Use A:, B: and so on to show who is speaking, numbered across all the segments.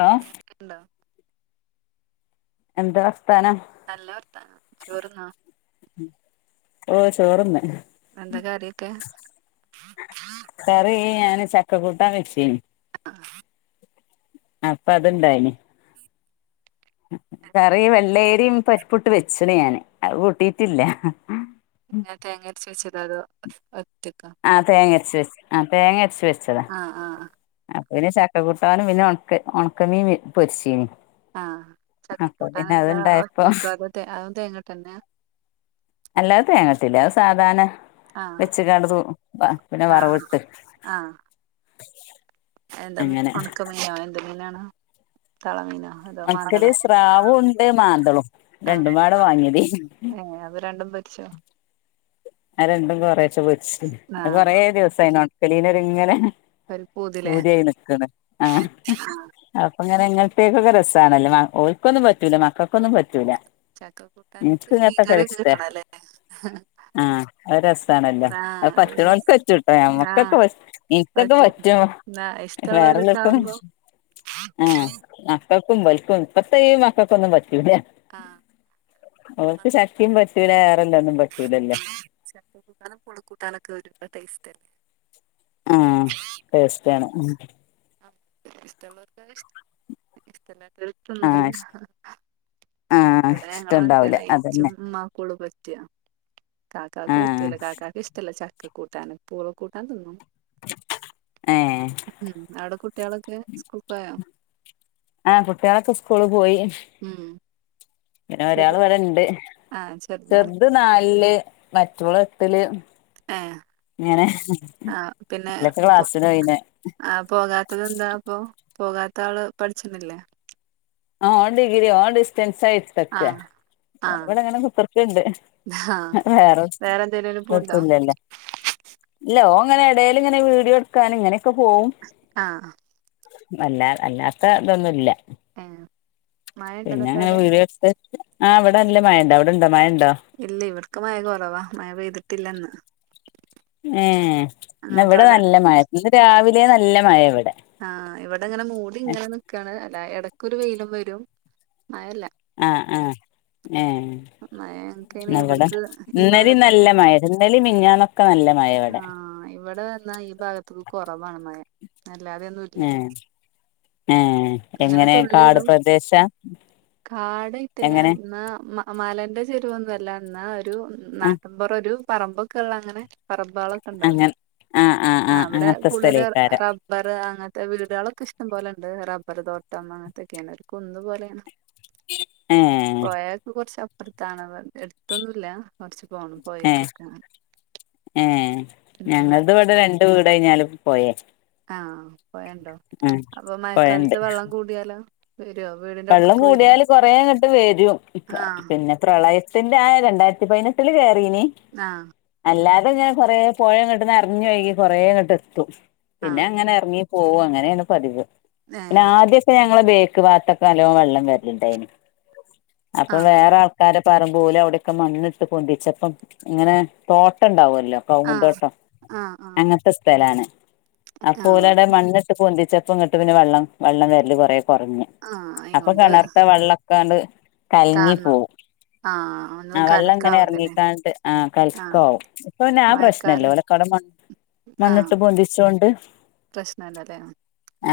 A: ആ
B: ഹലോ ണ്ടോ
A: എന്താ വർത്താനം
B: നല്ല വർത്താനം ചോറ്ന്നോ
A: ഓ ചോറ്ന്ന്
B: എന്താകാറിഒക്കെ
A: കറി ഞാന് ചക്ക കൂട്ടാൻ വെച്ചിനീ
B: ആ
A: അപ്പ അത്ണ്ടായിന് കറി വെള്ളെരീം പരിപ്പുട്ട് വെച്ച്ണ് ഞാന് അത് കൂട്ടീട്ടില്ല ആ
B: ഇങ്ങെ തേങ്ങ അരച്ച് വെച്ചത് അതോ അ
A: ആ തേങ്ങ അരച്ച് വെച്ച് ആ തേങ്ങ അരച്ച് വെച്ച
B: ആ ആ അ
A: പിന്നെ ചക്ക കൂട്ടാനും പിന്നെ ഒണക്ക ഒണക്കമീൻ പൊരിചീനി
B: ആ ചക്ക കൂട്ടാനെന്താ
A: അത്ണ്ടായപ്പോ
B: ഒറ്റക്കോ അത അത് തേങ്ങട്ടന്നെ
A: അല്ലാ അത് തേങ്ങിട്ടില അ സാധാരണ
B: ആഹ്
A: വെച്ച്കാണ്ട് സൂ പ്പ പിന്നെ വറവ്
B: ആഹ്
A: ഇട്ട് [inaudible]
B: ആഹ് എന്താ ഒണക്കമീനോ എന്ത് മീനാണ് തള മീനാ അതോ
A: ഒണക്കല്
B: മാന്തളോ
A: സ്രാവും ഉണ്ട് മാന്തളും
B: ആ
A: രണ്ടുംപാടെ വാങ്ങിയതേനി
B: എ അത് രണ്ടും പൊരിച്ചോ
A: ആ രണ്ടും കൊറേച്ച പൊരിച്ച് അ
B: ആഹ്
A: കൊറേ ദിവസായിന് ഒണക്കലീനൊരുങ്ങനെ
B: ഒരു പൂതിലേ
A: പൂത്യായി നിക്ക്ണ് ആ
B: ആഹ്
A: അപ്പ ഇങ്ങനെ [unintelligible] രസ ണല്ലോ മ ഓൽക്കൊന്നും പറ്റൂല മക്കക്കൊന്നും പറ്റൂല
B: ചക്ക
A: ഇൻക്ക്
B: കൂട്ടാൻക്ക് മീൻകറിയൊക്കെ കിട്ടണല്ലേ അ
A: ആ അ രസാണല്ലോ അ
B: അത്
A: പറ്റ്നോക്ക് പറ്റുട്ടോ നമ്മക്കൊക്കെ പ ഇനിക്കൊക്കെ പറ്റും
B: ന്നാ
A: വേറെല്ലോൽക്കൊന്നും
B: ഇഷ്ടമള്ളോര്ണ്ടാവുമ്പോ
A: ആഹ് ആ മക്കക്കും ഇപൽക്കും ഇപ്പത്തി മക്കക്കൊന്നും പറ്റൂല്ല
B: ആഹ്
A: ഓൽക്ക് ചക്കിം പ [unintelligible] ഒന്നും പറ്റൂല്ലല്ലോ
B: ചക്ക കൂട്ടാനും പൂള കൂട്ടാനൊക്കെ ഒരു ടേസ്റ്റ്ല്ലേ
A: ആ ടേസ്റ്റാണ്
B: ഇഷ്ടല്ലോർക്ക [unintelligible] ഇഷ്ടല്ലാത്തോർ
A: ആഹ്
B: [unintelligible]
A: ആഹ്
B: ഇവിടെ ഞങ്ങള് അങ്ങ്
A: ഇഷ്ടണ്ടാവൂല
B: തന്നെ
A: അതന്നെ
B: ഇച്ചും ഇമ്മക്കൊള്ളൂ പറ്റ കാക്കക്കു
A: ആഹ്
B: ഇഷ്ടല്ല കാക്കാക്ക് ഇഷ്ടല്ല ചക്ക് [unintelligible] കൂട്ടാൻ പൂള കൂട്ടാൻ തിന്നും
A: ഏഹ്
B: ഉം അവിടെ കുട്ടിളൊക്കെ സ്കൂൾ പോയോ
A: ആഹ കുട്ടികളൊക്കെ സ്കൂള് പോയി
B: ഉം
A: പിന്നെ
B: ചെറു
A: ഒരാള് ഇവിടെ ണ്ട്
B: ആ ചെറുതാ
A: ചെറുത് നാലില് മറ്റോള് എട്ടില്
B: ഏ
A: ഇങ്ങനെ
B: ആഹ പിന്നെ
A: ഓലൊക്കെ ക്ലാസ്സിന് പോയിന്
B: ആ പോകാത്തത് എന്താ അപ്പൊ പോകാത്ത ആള് പഠിച്ചിന്നി ല്ലേ
A: ആഹ ഓൻ ഡിഗ്രി ഓൻ ഡി സ്റ്റെൻസായി എടുതക്ക
B: ആ ആ
A: ഇവിടെങ്ങനെ കുത്തർക്ക്ണ്ട്
B: ആ
A: വേറെ
B: എന്തേലും
A: എ
B: പോണ്ടോ
A: എത്തുല്ലല്ലേ ഇല്ലഓങ്ങനെ എടെല് ങ്ങനെ വീടിയോട്ക്കാന് ങ്ങനെയൊക്കെ പോവും
B: ആ
A: അല്ലാ അല്ലാത്ത ഇതൊന്നുല്ല
B: ഏ മഴ ഉണ്ടോ
A: പിന്നെ
B: എന്നിട്ട് അവിടെ
A: ങ്ങനെ വിഡിയോട്ത്ത് ആഇവിടെ നല്ല മഴണ്ട് അവിടെണ്ടോ മഴണ്ടോ
B: ഇല്ലെ ഇവടക്ക് മഴ കുറവാ മഴ പെയ്തിട്ടില്ലന്ന്
A: ഏ ന്നിവിടെ
B: ഞങ്ങക്കവടെ
A: നല്ല മഴ ഇന്ന് രാവിലെ നല്ല മഴ ഇവടെ
B: ആഹ ഇവിടെ ഇങ്ങനെ മൂടി ഇങ്ങനെ നിക്കാണ് അല്ല ഇടക്കൊ ഒരു വെയിലും വരും മഴല്ല
A: ആഹ ആഹ ഏ
B: മഴ ഞങ്ങക്കയ്ന്
A: [unintelligible]
B: ഇവട്ക്ക് ഈ
A: ഇന്നലി
B: ഭാഗത്ത്ക്ക്
A: നല്ല മഴ ഇന്നലി മിഞ്ഞന്നൊക്കെ നല്ല മഴ വെടെ
B: ഇവിടെ വന്നാ ഈ ഭാഗത്തക്ക് കുറവാണ് മഴ അല്ലാതെയൊന്നുംല്ല
A: ഏഹ് ഏഹ്
B: ങ്ങനെ
A: എങ്ങനെ കാട്
B: തുള്ളിടും
A: പ്രദേശ
B: കാടയിട്ടല്ല
A: എങ്ങനെ
B: എന്നാ മല ന്റെ ചെരുവൊന്നുല്ല എന്നാ ഒരു
A: ആഹ്
B: നാട്ടൻപുറം ഒരു പറമ്പൊക്കെള്ള അങ്ങനെ പറമ്പോളൊക്കെ
A: അങ്ങനെ
B: ണ്ടാവില്ലേ
A: ആഹ് ആഹ് ആഹ്
B: അവിടെ
A: അങ്ങനത്തെ
B: കൂടുതൽ
A: സ്ഥലേക്കാരം
B: റബ്ബർ അങ്ങനത്തെ [unintelligible] [unintelligible] ളൊക്കെ ഇഷ്ടം പോലെണ്ട് റബർ തോട്ടം അങ്ങനത്തൊക്കെണ് ഒരു കുന്ന്പോലെ പോലെണ്
A: ഏഹ്
B: പോയൊക്കെ കൊറച്ചപ്പുറത്താണ് എടുത്തൊന്നുംല്ല കൊറച്ച് പോണം
A: ഏ
B: പൊഴേക്കൊക്കെ
A: ഏ
B: ഉം
A: ഞങ്ങളത് വിടെ രണ്ട് വീട് കഴിഞ്ഞാലും പോയെ
B: ആഹ പോയ ണ്ടോ അപ്പൊ
A: പൊഴണ്ട്
B: മഴക്കാലത്ത് വെള്ളം കൂട്യാലോ
A: വെള്ളം കൂടിയാല് കൊറേ ഇങ്ങട്ട് വരും
B: ആഹ്
A: പിന്നെ പ്രളയ ത്തിന്റെ ആ രണ്ടായിരത്തി പതിനെട്ടില് കേയറീ നിം
B: ആഹ്
A: അല്ലാ [unintelligible] കൊറേ പോഴ ഇങ്ങട്ട് നെറഞ്ഞ് ഒഴുകി കൊറേ ഇങ്ങട്ട് എത്തും പിന്നെ
B: ആഹ്
A: അങ്ങനെ എറങ്ങി പോവും അങ്ങനെയാണ് പതിവ് പിന്നെ
B: ഏഹ്
A: ആദ്യൊക്കെ ഞങ്ങളെ ബേക്ക് ബാത്തൊ സ്ഥലവും വെള്ളം വരലു ണ്ടായിന് അപ്പൊ
B: ആഹ്
A: വേറെ ആൾക്കാര പറമ്പ് ഓല് അവിടെക്കെ മണ്ണിട്ട് പൊന്തിച്ചപ്പം ഇങ്ങനെ തോട്ടം ണ്ടാവുല്ലോ [unintelligible]
B: ആഹ്
A: കൗങ്ങുതോട്ടം
B: ആഹ്
A: അങ്ങനത്തെ സ്ഥലാണ് ആ
B: ആഹ്
A: പോല്
B: ആഹ്
A: ഒവ്ടെ മണ്ണിട്ട് പൊന്തിച്ചപ്പോ ഇങ്ങട്ട് പിന്നെ വെള്ളം വെള്ളം വെരല് കൊറേ കൊറഞ്ഞ്
B: ആഹ [unintelligible]
A: അപ്പൊ കെണർത്തെ വെള്ളക്കണ്ട് കല്ങ്ങി
B: താന്നോ
A: പോവും
B: ആഹ് ഒന്നും
A: ആ വെള്ളം ഇങ്ങനെ
B: കലക്കാവൂലല്ലേ
A: ഇറങ്ങിക്കാണ്ട് ആ കല
B: ആഹ്
A: ക്കാവും ഇപ്പൊന്നെ ആ
B: മഴക്കാലം
A: പ്രശ്നല്ലഓട [unintelligible]
B: ആഹ്
A: മണിട്ട് പൊന്തിച്ചോണ്ട്
B: പ്രശ്നല്ലല്ലേ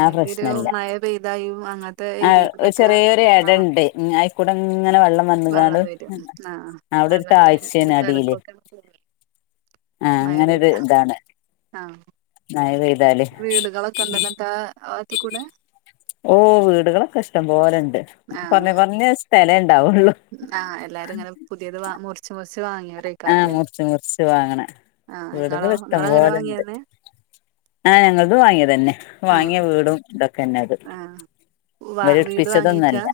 A: ആ
B: ഒരു
A: പ്രശ്നല്ല
B: മഴ പെയ്തായും അങ്ങത്തെ
A: ആ ചെറിയൊരു ഇടണ്ട് ഞാ ആയിക്കൂടെ ങ്ങനെ വെള്ളം വന്ന് കാണ്ട്
B: വെള്ളം വരും ആഹ്
A: ഔടെരു
B: വെള്ളത്തിന്
A: താഴ്ചേണ്
B: ഒരു
A: അടീല്
B: കലക്കൊക്കെ
A: ആഹ അങ്ങനെ ഒരു ഇതാണ്
B: ആഹ
A: മഴ പെയ്താല്
B: വീടുകളൊക്കെ ണ്ടന്ന്ട്ടാ ആ വാത്ത് കൂടെ
A: ഓ വീടുകളൊക്കെഷ്ടംപോലെ ണ്ട് കൊറഞ്ഞ
B: ആഹ്
A: കൊറഞ്ഞ സ്ഥലെ
B: ആഹ് എല്ലാരും ഇങ്ങനെ പുതിയത് വാ മുറിച്ച് മുറിച്ച് വാങ്ങിയവർ ആയികാരം ല്ലേ
A: വാങ്ങണ വീടുകള് ഇഷ്ടം പോലെണ്ട്
B: വാങ്ങിയന്നെ
A: ആഹ ങ്ങളത് വാങ്ങിയത് തന്നെ
B: ആഹ്
A: വാങ്ങിയ വീടും ഇതൊക്കെ തന്നെ അത്
B: ആഹ് വാ
A: ഇവര്
B: വീട് വാങ്ങിക്ക
A: ഇട്പ്പിച്ചതൊന്നല്ല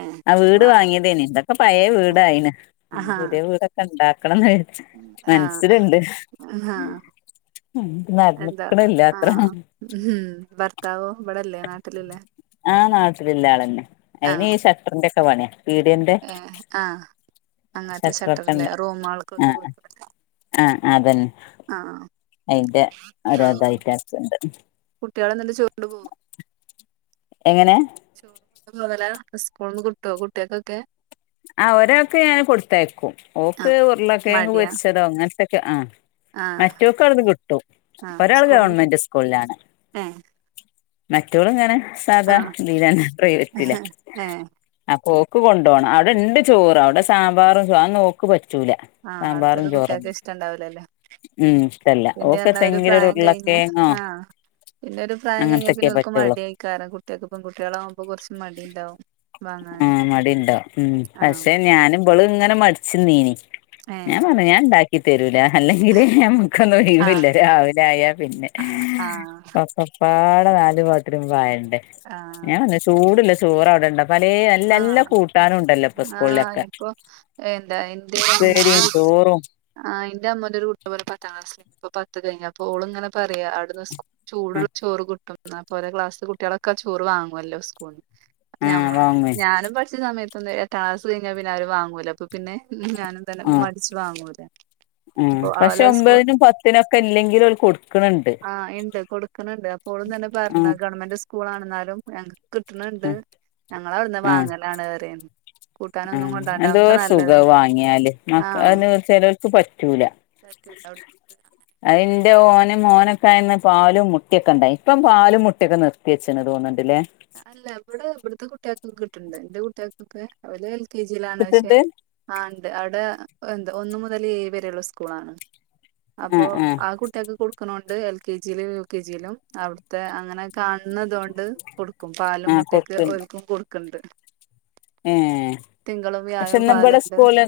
B: ഏഹ്
A: ആ വീട്
B: വാ
A: വാങ്ങിയതേനി ഇതൊക്കെ പഴയ വീടായിന്
B: ആഹാ
A: പുതിയ വീടൊക്കെ ക്കണം ന്ന്
B: ആഹ്
A: മനസ്സിലിണ്ട്
B: ആഹാ എന്താ ആ ഉം ഭർത്താവോ ഇവിടെല്ലേ നാട്ടിലില്ലേ
A: ആ നാട്ടിലില്ല ആളന്നെ അയിന് ഈ ഷട്ടറിന്റെ ക്കെ പണിയ
B: ഏ ആ അങ്ങനത്തെ
A: ഷട്ടറൊക്കെ
B: ഷട്ടറ്ല്ലേ
A: ഇണ്ട ആ
B: റൂമൾക്കൊക്കെ കൊട്
A: ആ അതന്നെ
B: ആ
A: അയിന്റെ
B: ആ
A: ഓരോതായിട്ടക്കണ്ട്
B: കുട്ടിള് ഇന്ന്ണ്ട് ചോറ്ണ്ടവോ
A: എങ്ങനെ
B: ല സ്കൂൾന്ന് കിട്ടോ കുട്ട്യൾക്കൊക്കെ
A: ആ ഒരാക്ക് ഞാൻ കൊടുത്തയക്കും
B: ആ
A: ഓക്ക് ഉറുളക്കേങ്ങ്
B: മടിയാ
A: പൊരിച്ചതോ അങ്ങനത്തൊക്കെ ആ
B: ആഹ്
A: മറ്റോക്ക് അവ്ട്ന്ന് കിട്ടും
B: ആഹ്
A: ഒരാൾ
B: സ്കൂൾന്ന്
A: ഗവൺമെന്റ് സ്കൂളിലാണ്
B: ഏ
A: മറ്റോള് ഇങ്ങന സാധാ
B: ആഹ്
A: ഇതില പ്രൈവറ്റില
B: ഏ
A: ഓക്ക് കൊണ്ടോണം അവിടെണ്ട് ചോറ് അവിടെ സാമ്പാറും ചോ അതൊന്നോക്ക് പറ്റു റ്റൂല
B: ആഹ്
A: സാമ്പാറും
B: അടുത്തത്
A: ചോറും
B: കുട്ടികൾക്ക് ഇഷ്ടണ്ടാവൂലല്ലേ
A: ഉം ഇഷ്ടല്ല ഓക്ക് ന്തെങ്ങലൊരു ഉർള
B: ആ പിന്നെ ഒരു പ്രായം കഴിഞ്ഞാ
A: അങ്ങനത്തൊക്കെ
B: പിന്നെ ഒൽക്ക്
A: പറ്റുള്ളൂ
B: മടിയെക്കാരം കുട്ട്യക്ക് പെങ്കുട്ട്യളാവുമ്പോ കുറച്ച് മടി ഇണ്ടാവും
A: ആ മടിണ്ടോ ഉം പക്ഷെ ഞാന് ഇബള് ഇങ്ങനെ മടിച്ച് ന്നെനി
B: ഏ
A: ഞപറഞ്ഞ് ഞാൻണ്ടാക്കി തേരൂല അല്ലെങ്കില് നമ്ക്കൊന്ന്
B: ആഹ്
A: ലീവില്ല രാവിലെ ആയാ പിന്നെ
B: ആഹ്
A: ഒപ്പം പാട നാല് പത്രം പായണ്ടേ
B: ആഹ്
A: ഞാൻ പറഞ്ഞ് ചൂടില്ലേ ചോറ് അവിടെണ്ട് പലെ നല്ലല്ല
B: ആഹ്
A: കൂട്ടാനും ഉണ്ടല്ലോ ഇപ്പൊ
B: ആഹ്
A: സ്കൂളിലൊക്കെ
B: ഇപ്പൊ
A: ഉപ്പേരി ചോ ഓറോ
B: ആ ഇന്റെ അമ്മോന്റെ ഒരു കുട്ടി [unintelligible] പത്താം ക്ലാസ്സ്ല് ഇപ്പ പത്ത് കഴിഞ്ഞ പ്പോള് ങ്ങനെ പറയാ അവിട്ന്ന് ചൂട്ള്ള ചോറ് കിട്ടും ന്നാപ്പോരെ ക്ലാസ്ത്തെ കുട്ട്യാളൊക്കെ ചോറ് വാങൊല്ലോ സ്കൂളിന്ന്
A: ആഹ് വാങ്ങുവേ
B: ഞാനും പഠിച്ച സമയത്ത് ട്ടാ ക്ലാസ്സ് കയിഞ്ഞാൽ പിന്നെ അവര് വാങ്ങൂല അപ്പൊ പിന്നെ ഞാനും തന്നെ മടിച്ച് വാങ്ങൂല
A: [unintelligible] ഉം
B: അപ്പൊ
A: പക്ഷെ
B: അവലെ സ്കൂ
A: ഒമ്പതിനും പത്തിനൊക്കെ ല്ലെങ്കിലും ഓല് കൊടുക്ക്ണ് ണ്ട് ആഹ്
B: ഗവണ്മെന്റ് സ് സ്കൂളാണെന്നാലും ഞങ്ങക്ക് കിട്ട്ണ് ണ്ട്
A: ആഹ്
B: ഞങ്ങളവിട്ന്ന് വാങ്ങലാണ് പറിം
A: ആ എന്തോര് സുഖ അത് വാങ്യാല് മ
B: ആഹ്
A: ചെലോക്ക് പ റ്റൂല
B: പറ്റൂല അവിടുത്തത്
A: അ ന്റെ ഓന് മോനൊക്കായന്ന് പാലും മുട്ടക്കെ ഇണ്ടായിന്ന് ഇപ്പം പാലും മുട്ടയൊക്കെ നിർത്തി വച്ച് തോന്ന്ണ്ട്ല്ലേ
B: അല്ല ഇവിടെ ഇവിട്ത്തെ കുട്ട്യാക്കൊക്കെ കിട്ട്ണ്ട് ന്റെ കുട്ട്യാക്കൊക്കെ ഓലെൽ കെ ജിലാണ് പശേ
A: കിട്ട്ണ്ട്
B: ആ ണ്ട് അവിടെ എന്താ ഒന്ന് മുതല് ഏഴ് വരെള്ള സ്കൂളാണ് അപ്പൊ
A: ആഹ് ആഹ്
B: ആ കുട്ട്യാക്ക് കൊട്ക്ക്ണോ ണ്ട് എൽ കെ ജി ലും യു കെ ജി ലും അവിടുത്തെ അങ്ങനെ കാണ്ണെ തൊണ്ട് കൊട്ക്കും പാലും
A: ആഹ്
B: മുട്ടക്കെ ഓൽക്കും കൊട്ക്ക്ണ്ട്
A: എ പക്ഷെ
B: വ്യാഴവും
A: ഇന്നബടെ
B: പാലുണ്ട്
A: സ്കൂൾല്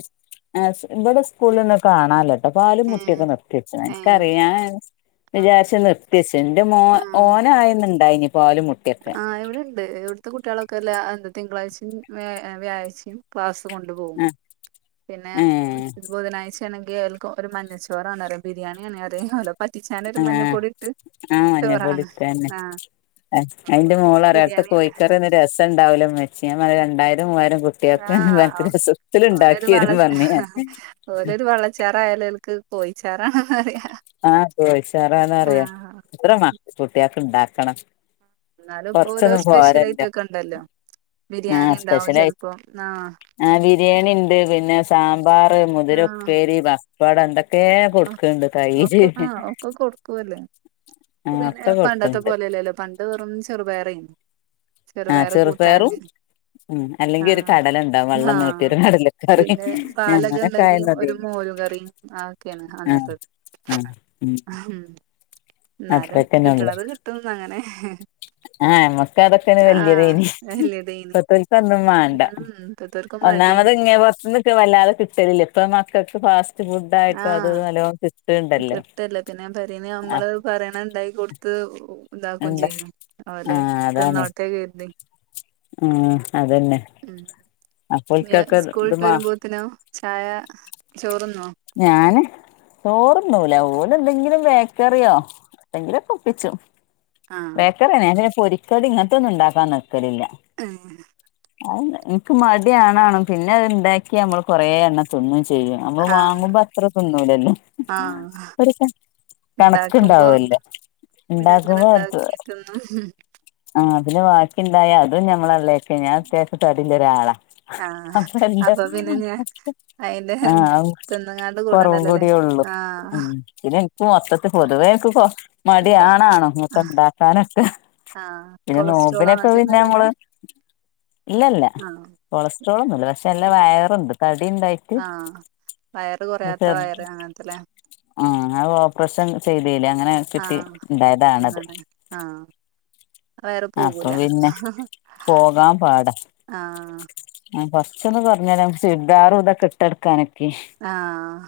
A: ഇബടെ സ്കൂൾല് ന്ന് കാണാല്ല പ്പ പാലും
B: ഏ
A: മുട്ടക്കെ നിർത്തിവെച്ച്
B: ഏ
A: ഇക്കറിയ
B: ആ
A: വിചാരിച്ച നിർത്തിച്ച് ന്റെ മോ
B: ആ
A: ഓനായിന്നിണ്ടായിന്
B: ആ ഇവിടെണ്ട് ഇവിടുത്തെ കുട്ട്യാളൊക്കെല്ല എന്താ തിങ്കളാഴ്ചയും വ വ്യാഴാചയും ക്ലാസ് കൊണ്ട് പോകും പിന്നെ
A: ഏഹ്
B: ബുധനാ ചേനെങ്കില് ഓല്ക്ക് മഞ്ഞച്ചോറാണ് പറിം ബിരിയാണ് പറീം വറ്റിച്ചാനൊരു
A: ആഹ്
B: മഞ്ഞപ്പൊടി ട്ട് ചോറാണ് ആ
A: അതിന്റെ മോൾറിം അവ്ട്ത്തെ കോഴിക്കറൊന്നും രസണ്ടാവുല മെച്ചി ഞാൻ പറിം രണ്ടായിരം മൂവായിരം
B: ആ
A: കുട്ടികൾക്ക് അനക്ക് രസത്തില്
B: ഓലൊരു
A: ഉണ്ടാക്കി തരും
B: വളച
A: പറഞ്ഞ് ഞാൻ
B: ഓലൊരു വള്ളച്ചാറായാലോൽക്ക് കോയിച്ചാറാണന്ന് റിയ
A: ആ കോയിച്ചാറന്നറിയ എത്ര മ കുട്ട്യാക്ക് ണ്ടാക്കണം.
B: എന്നാലും ഇപ്പൊ ഓരോ
A: കൊറച്ചൊന്നും
B: സ്പെഷ്യൽ
A: പോരല്ലോ
B: ഐറ്റൊക്കെ ഉണ്ടല്ലോ
A: ആ
B: ബിരിയാണി ഉണ്ടാവും
A: സ്പെഷ്യലായിട്ട്
B: ചെലപ്പം ആഹ്
A: ആ ബിരിയാണി ണ്ട് പിന്നെ സാമ്പാർ
B: ആഹ്
A: മുതിരപ്പേരി പപ്പടം എന്തൊക്കെ കൊടുക്ക്ണ്ട്.
B: ഒക്കെ ആ ഒക്കെ കൊടുക്കോല്.
A: ആഹ്
B: പിന്നെ
A: ഒക്കെ
B: പണ്ടത്തെ
A: കൊടുക്കണ്ട്
B: പോലെല്ലല്ലോ പണ്ട് വെറും ചെറുപയറേനി
A: ആ
B: ചെറുപയറ്
A: ചെറുപയറും
B: കൂട്ടാന്
A: ഉ അല്ലെങ്കി ഒരു
B: ആഹ്
A: കടലണ്ടാവും വെള്ളം
B: ആഹ്
A: നീട്ടിയൊരു കടലക്കറി ഞങ്ങളൊക്കായന്നതേനി.
B: രികറി ആക്കെയാണ് അന്നത്തത്
A: ആ ഉം
B: ന്നാലും
A: അത്രക്കന്നെ
B: കിട്ടണത് കിട്ടുംന്നങ്ങനെ
A: ആ ഞമ്മക്കതൊക്കെന്ന് വല്യതെയ്നി
B: വല്യതേനി
A: ഇപ്പത്തോൽക്കതൊന്നും വാണ്ട.
B: ഉം ഇപ്പത്തോർക്ക് മടി
A: ന്നാമത് ഇങ്ങെ പൊറത്ത്ന്നൊക്കെ വല്ലാതെ കിട്ടലില്ലേ ഇപ്പ മക്കക്ക്
B: ആ
A: കിട്ട്ണ്ടല്ലോ
B: കിട്ട ല്ലേ പിന്നെ പെരെന്ന്
A: ആഹ്
B: നമ്മള് പറയണ ത്ണ്ടാക്കി കൊടുത്ത് താക്കും
A: ഇണ്ട്
B: ചെയ്യും അതുപോലെ തിന്നോട്ടേ കരുതി.
A: ഉം അതെന്നെ
B: ഉം ഇഞ്ഞ്
A: അപ്പോൽകൊക്കെ
B: സ്കൂളിട്ട്
A: ഇതുമാ
B: വരുമ്പോത്തിനോ ചായ ചോറുന്നോ
A: ഞാന് തോർന്നൂല ഓ ന്തെങ്കിലും ബേക്കറിയോ എന്തെങ്കിലൊപ്പിച്ചും
B: ആഹ്
A: ബേക്കറിയങ്ങനെ പൊരി കടി ഇങ്ങൻത്തൊന്നും ണ്ടാക്കാൻ നിക്കലില്ല.
B: ആ
A: അ ൻക്ക് മടിയാണണം പിന്നെ അത് ഇണ്ടാക്കിയാ നമ്മള് കൊറെണ്ണം തിന്നും ചെയ്യും. ചെയ്യും നമ്മ
B: ആഹ്
A: വാങ്ങുമ്പോ അത്ര തിന്നൂലല്ലോ?
B: ആഹ് ഇണ്ടാക്കുമ്പോ
A: കണക്കുണ്ടാവല്ലോ
B: പിന്നെ അങ്ങനെ
A: ഉണ്ടാക്കുമ്പോ അ
B: ഇണ്ടാക്കി തിന്നും
A: ആ അതിന് വാക്കിണ്ടായ അതും നമ്മളല്ലക്ക ഞാൻ അത്യാവശ്യം തടി ടിലൊരാളാണ്.
B: ആഹ്
A: അപ്പൊന്താ
B: അപ്പൊ പിന്നെ ഞാൻ അയിന്റെ
A: ആ
B: തിന്നുങ്ങാണ്ട്
A: കൊറവ്
B: കൂടണ്ടല്ലോല്ലേ
A: കൂടിയെ ഉള്ളൂ.
B: ആഹ്
A: ള്ളൂ ഉംഎനിക്ക് മൊത്തത്ത് പൊതുവേക്ക് മടിയാണെണും ണ്ടാക്കാനൊക്കെ
B: ആഹ കൊളസ്ട്രോൾ അങ്ങനത്തെ ഒന്നുല്ലല്ലോ
A: നമ്മള് ഇല്ല ഇല്ല കൊളസ്ട്രോൾ ഒന്നുംല്ല പക്ഷെ നല്ല വയറണ്ട് തടി ഉണ്ടായിട്ട്
B: ആഹ വയറ് കുറയാത്ത
A: ചെറു
B: വയറ് അങ്ങനത്തല്ലേ
A: ആ അത് ഓപ്പറേഷൻ ചെയ്തല്ലേ അങ്ങനെ കിട്ടി ഉണ്ടായതാണത്.
B: ആഹ
A: അപ്പൊ പിന്നെ പോകാൻ പാട
B: ആഹ്
A: ച്ചെന്ന് പറഞ്ഞാ നമുക്ക് ചുരിദാറും ഇതെക്കെ ഇട്ടെടുക്കാനൊക്കെ
B: ആഹ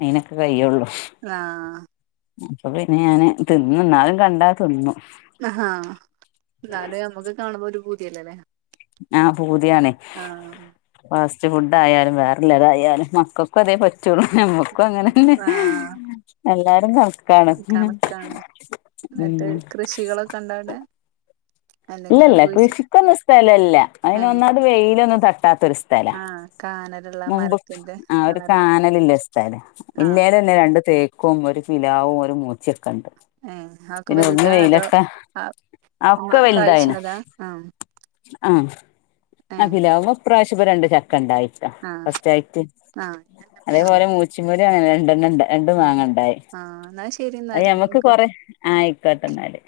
A: അയിനൊക്കെ കയ്യുള്ളൂ.
B: ആഹ
A: അപ്പൊ പിന്നെ ഞാന് തിന്നുംന്നാലും കണ്ടാ തിന്നും.
B: ഹാ എന്നാലും നമ്മുക്ക് കാണുമ്പോ ഒരു പൂതിയല്ലേ അല്ലേ
A: ആഹ് പൂതിയാണ്. ഫ കു ഫുഡ്ഡായാലും വേറെല്ലതായാലും മക്കൾക്കും അതേ പ റ്റുള്ളു നമ്മുക്കും അങ്ങനന്നെ
B: ആഹ്
A: എല്ലാരും കണ്
B: കണക്കാണ് ന്നട്ട്
A: ഉം
B: കൃഷികളൊക്കെ ഉണ്ടാവടെ
A: ഇല്ലില്ല കൃഷിക്കൊന്ന് സ്ഥലല്ല
B: ഏഹ്
A: അതിനൊന്നാത് വെയിലൊന്നും തട്ടാത്തരു സ്ഥലാ
B: ആഹ് കാനലുള്ള
A: മുമ്പ്
B: മരത്തിന്റെ
A: ആ ഒരു
B: തണലൊക്കെ
A: കാനല്‌ല്ലാസ്ല്
B: ആഹ്
A: ഇല്ലാല തന്നെ രണ്ട് തേക്ക് ക്കും ഒരു പിലാവും ഒരു മൂച്ചക്ക ണ്ട്
B: ഏഹ് അതൊക്കെ
A: പിന്നെ ഒന്ന്
B: വലുതാ അതോ
A: വെയിലൊക്കെ ഒക്കെ വല്
B: അതാ ആഹ
A: ആ അ പിലാവുമ്മെ ഈ പ്രാവശ്യം രണ്ട് ച ക്കണ്ടായിട്ട
B: ആഹ്
A: ഫസ്റ്റ് ആയിട്ട്
B: ആഹ്
A: അതേപോലെ മൂച്ചിമര അങ്ങന രണ്ടെണ്ണം ഉണ്ട രണ്ടു മാങ്ങണ്ടായി
B: ആഹ് എന്നാ ശരി
A: അത് ഞമക്ക്
B: എന്നാല്
A: കൊറെ ആയിക്കോട്ടന്നല്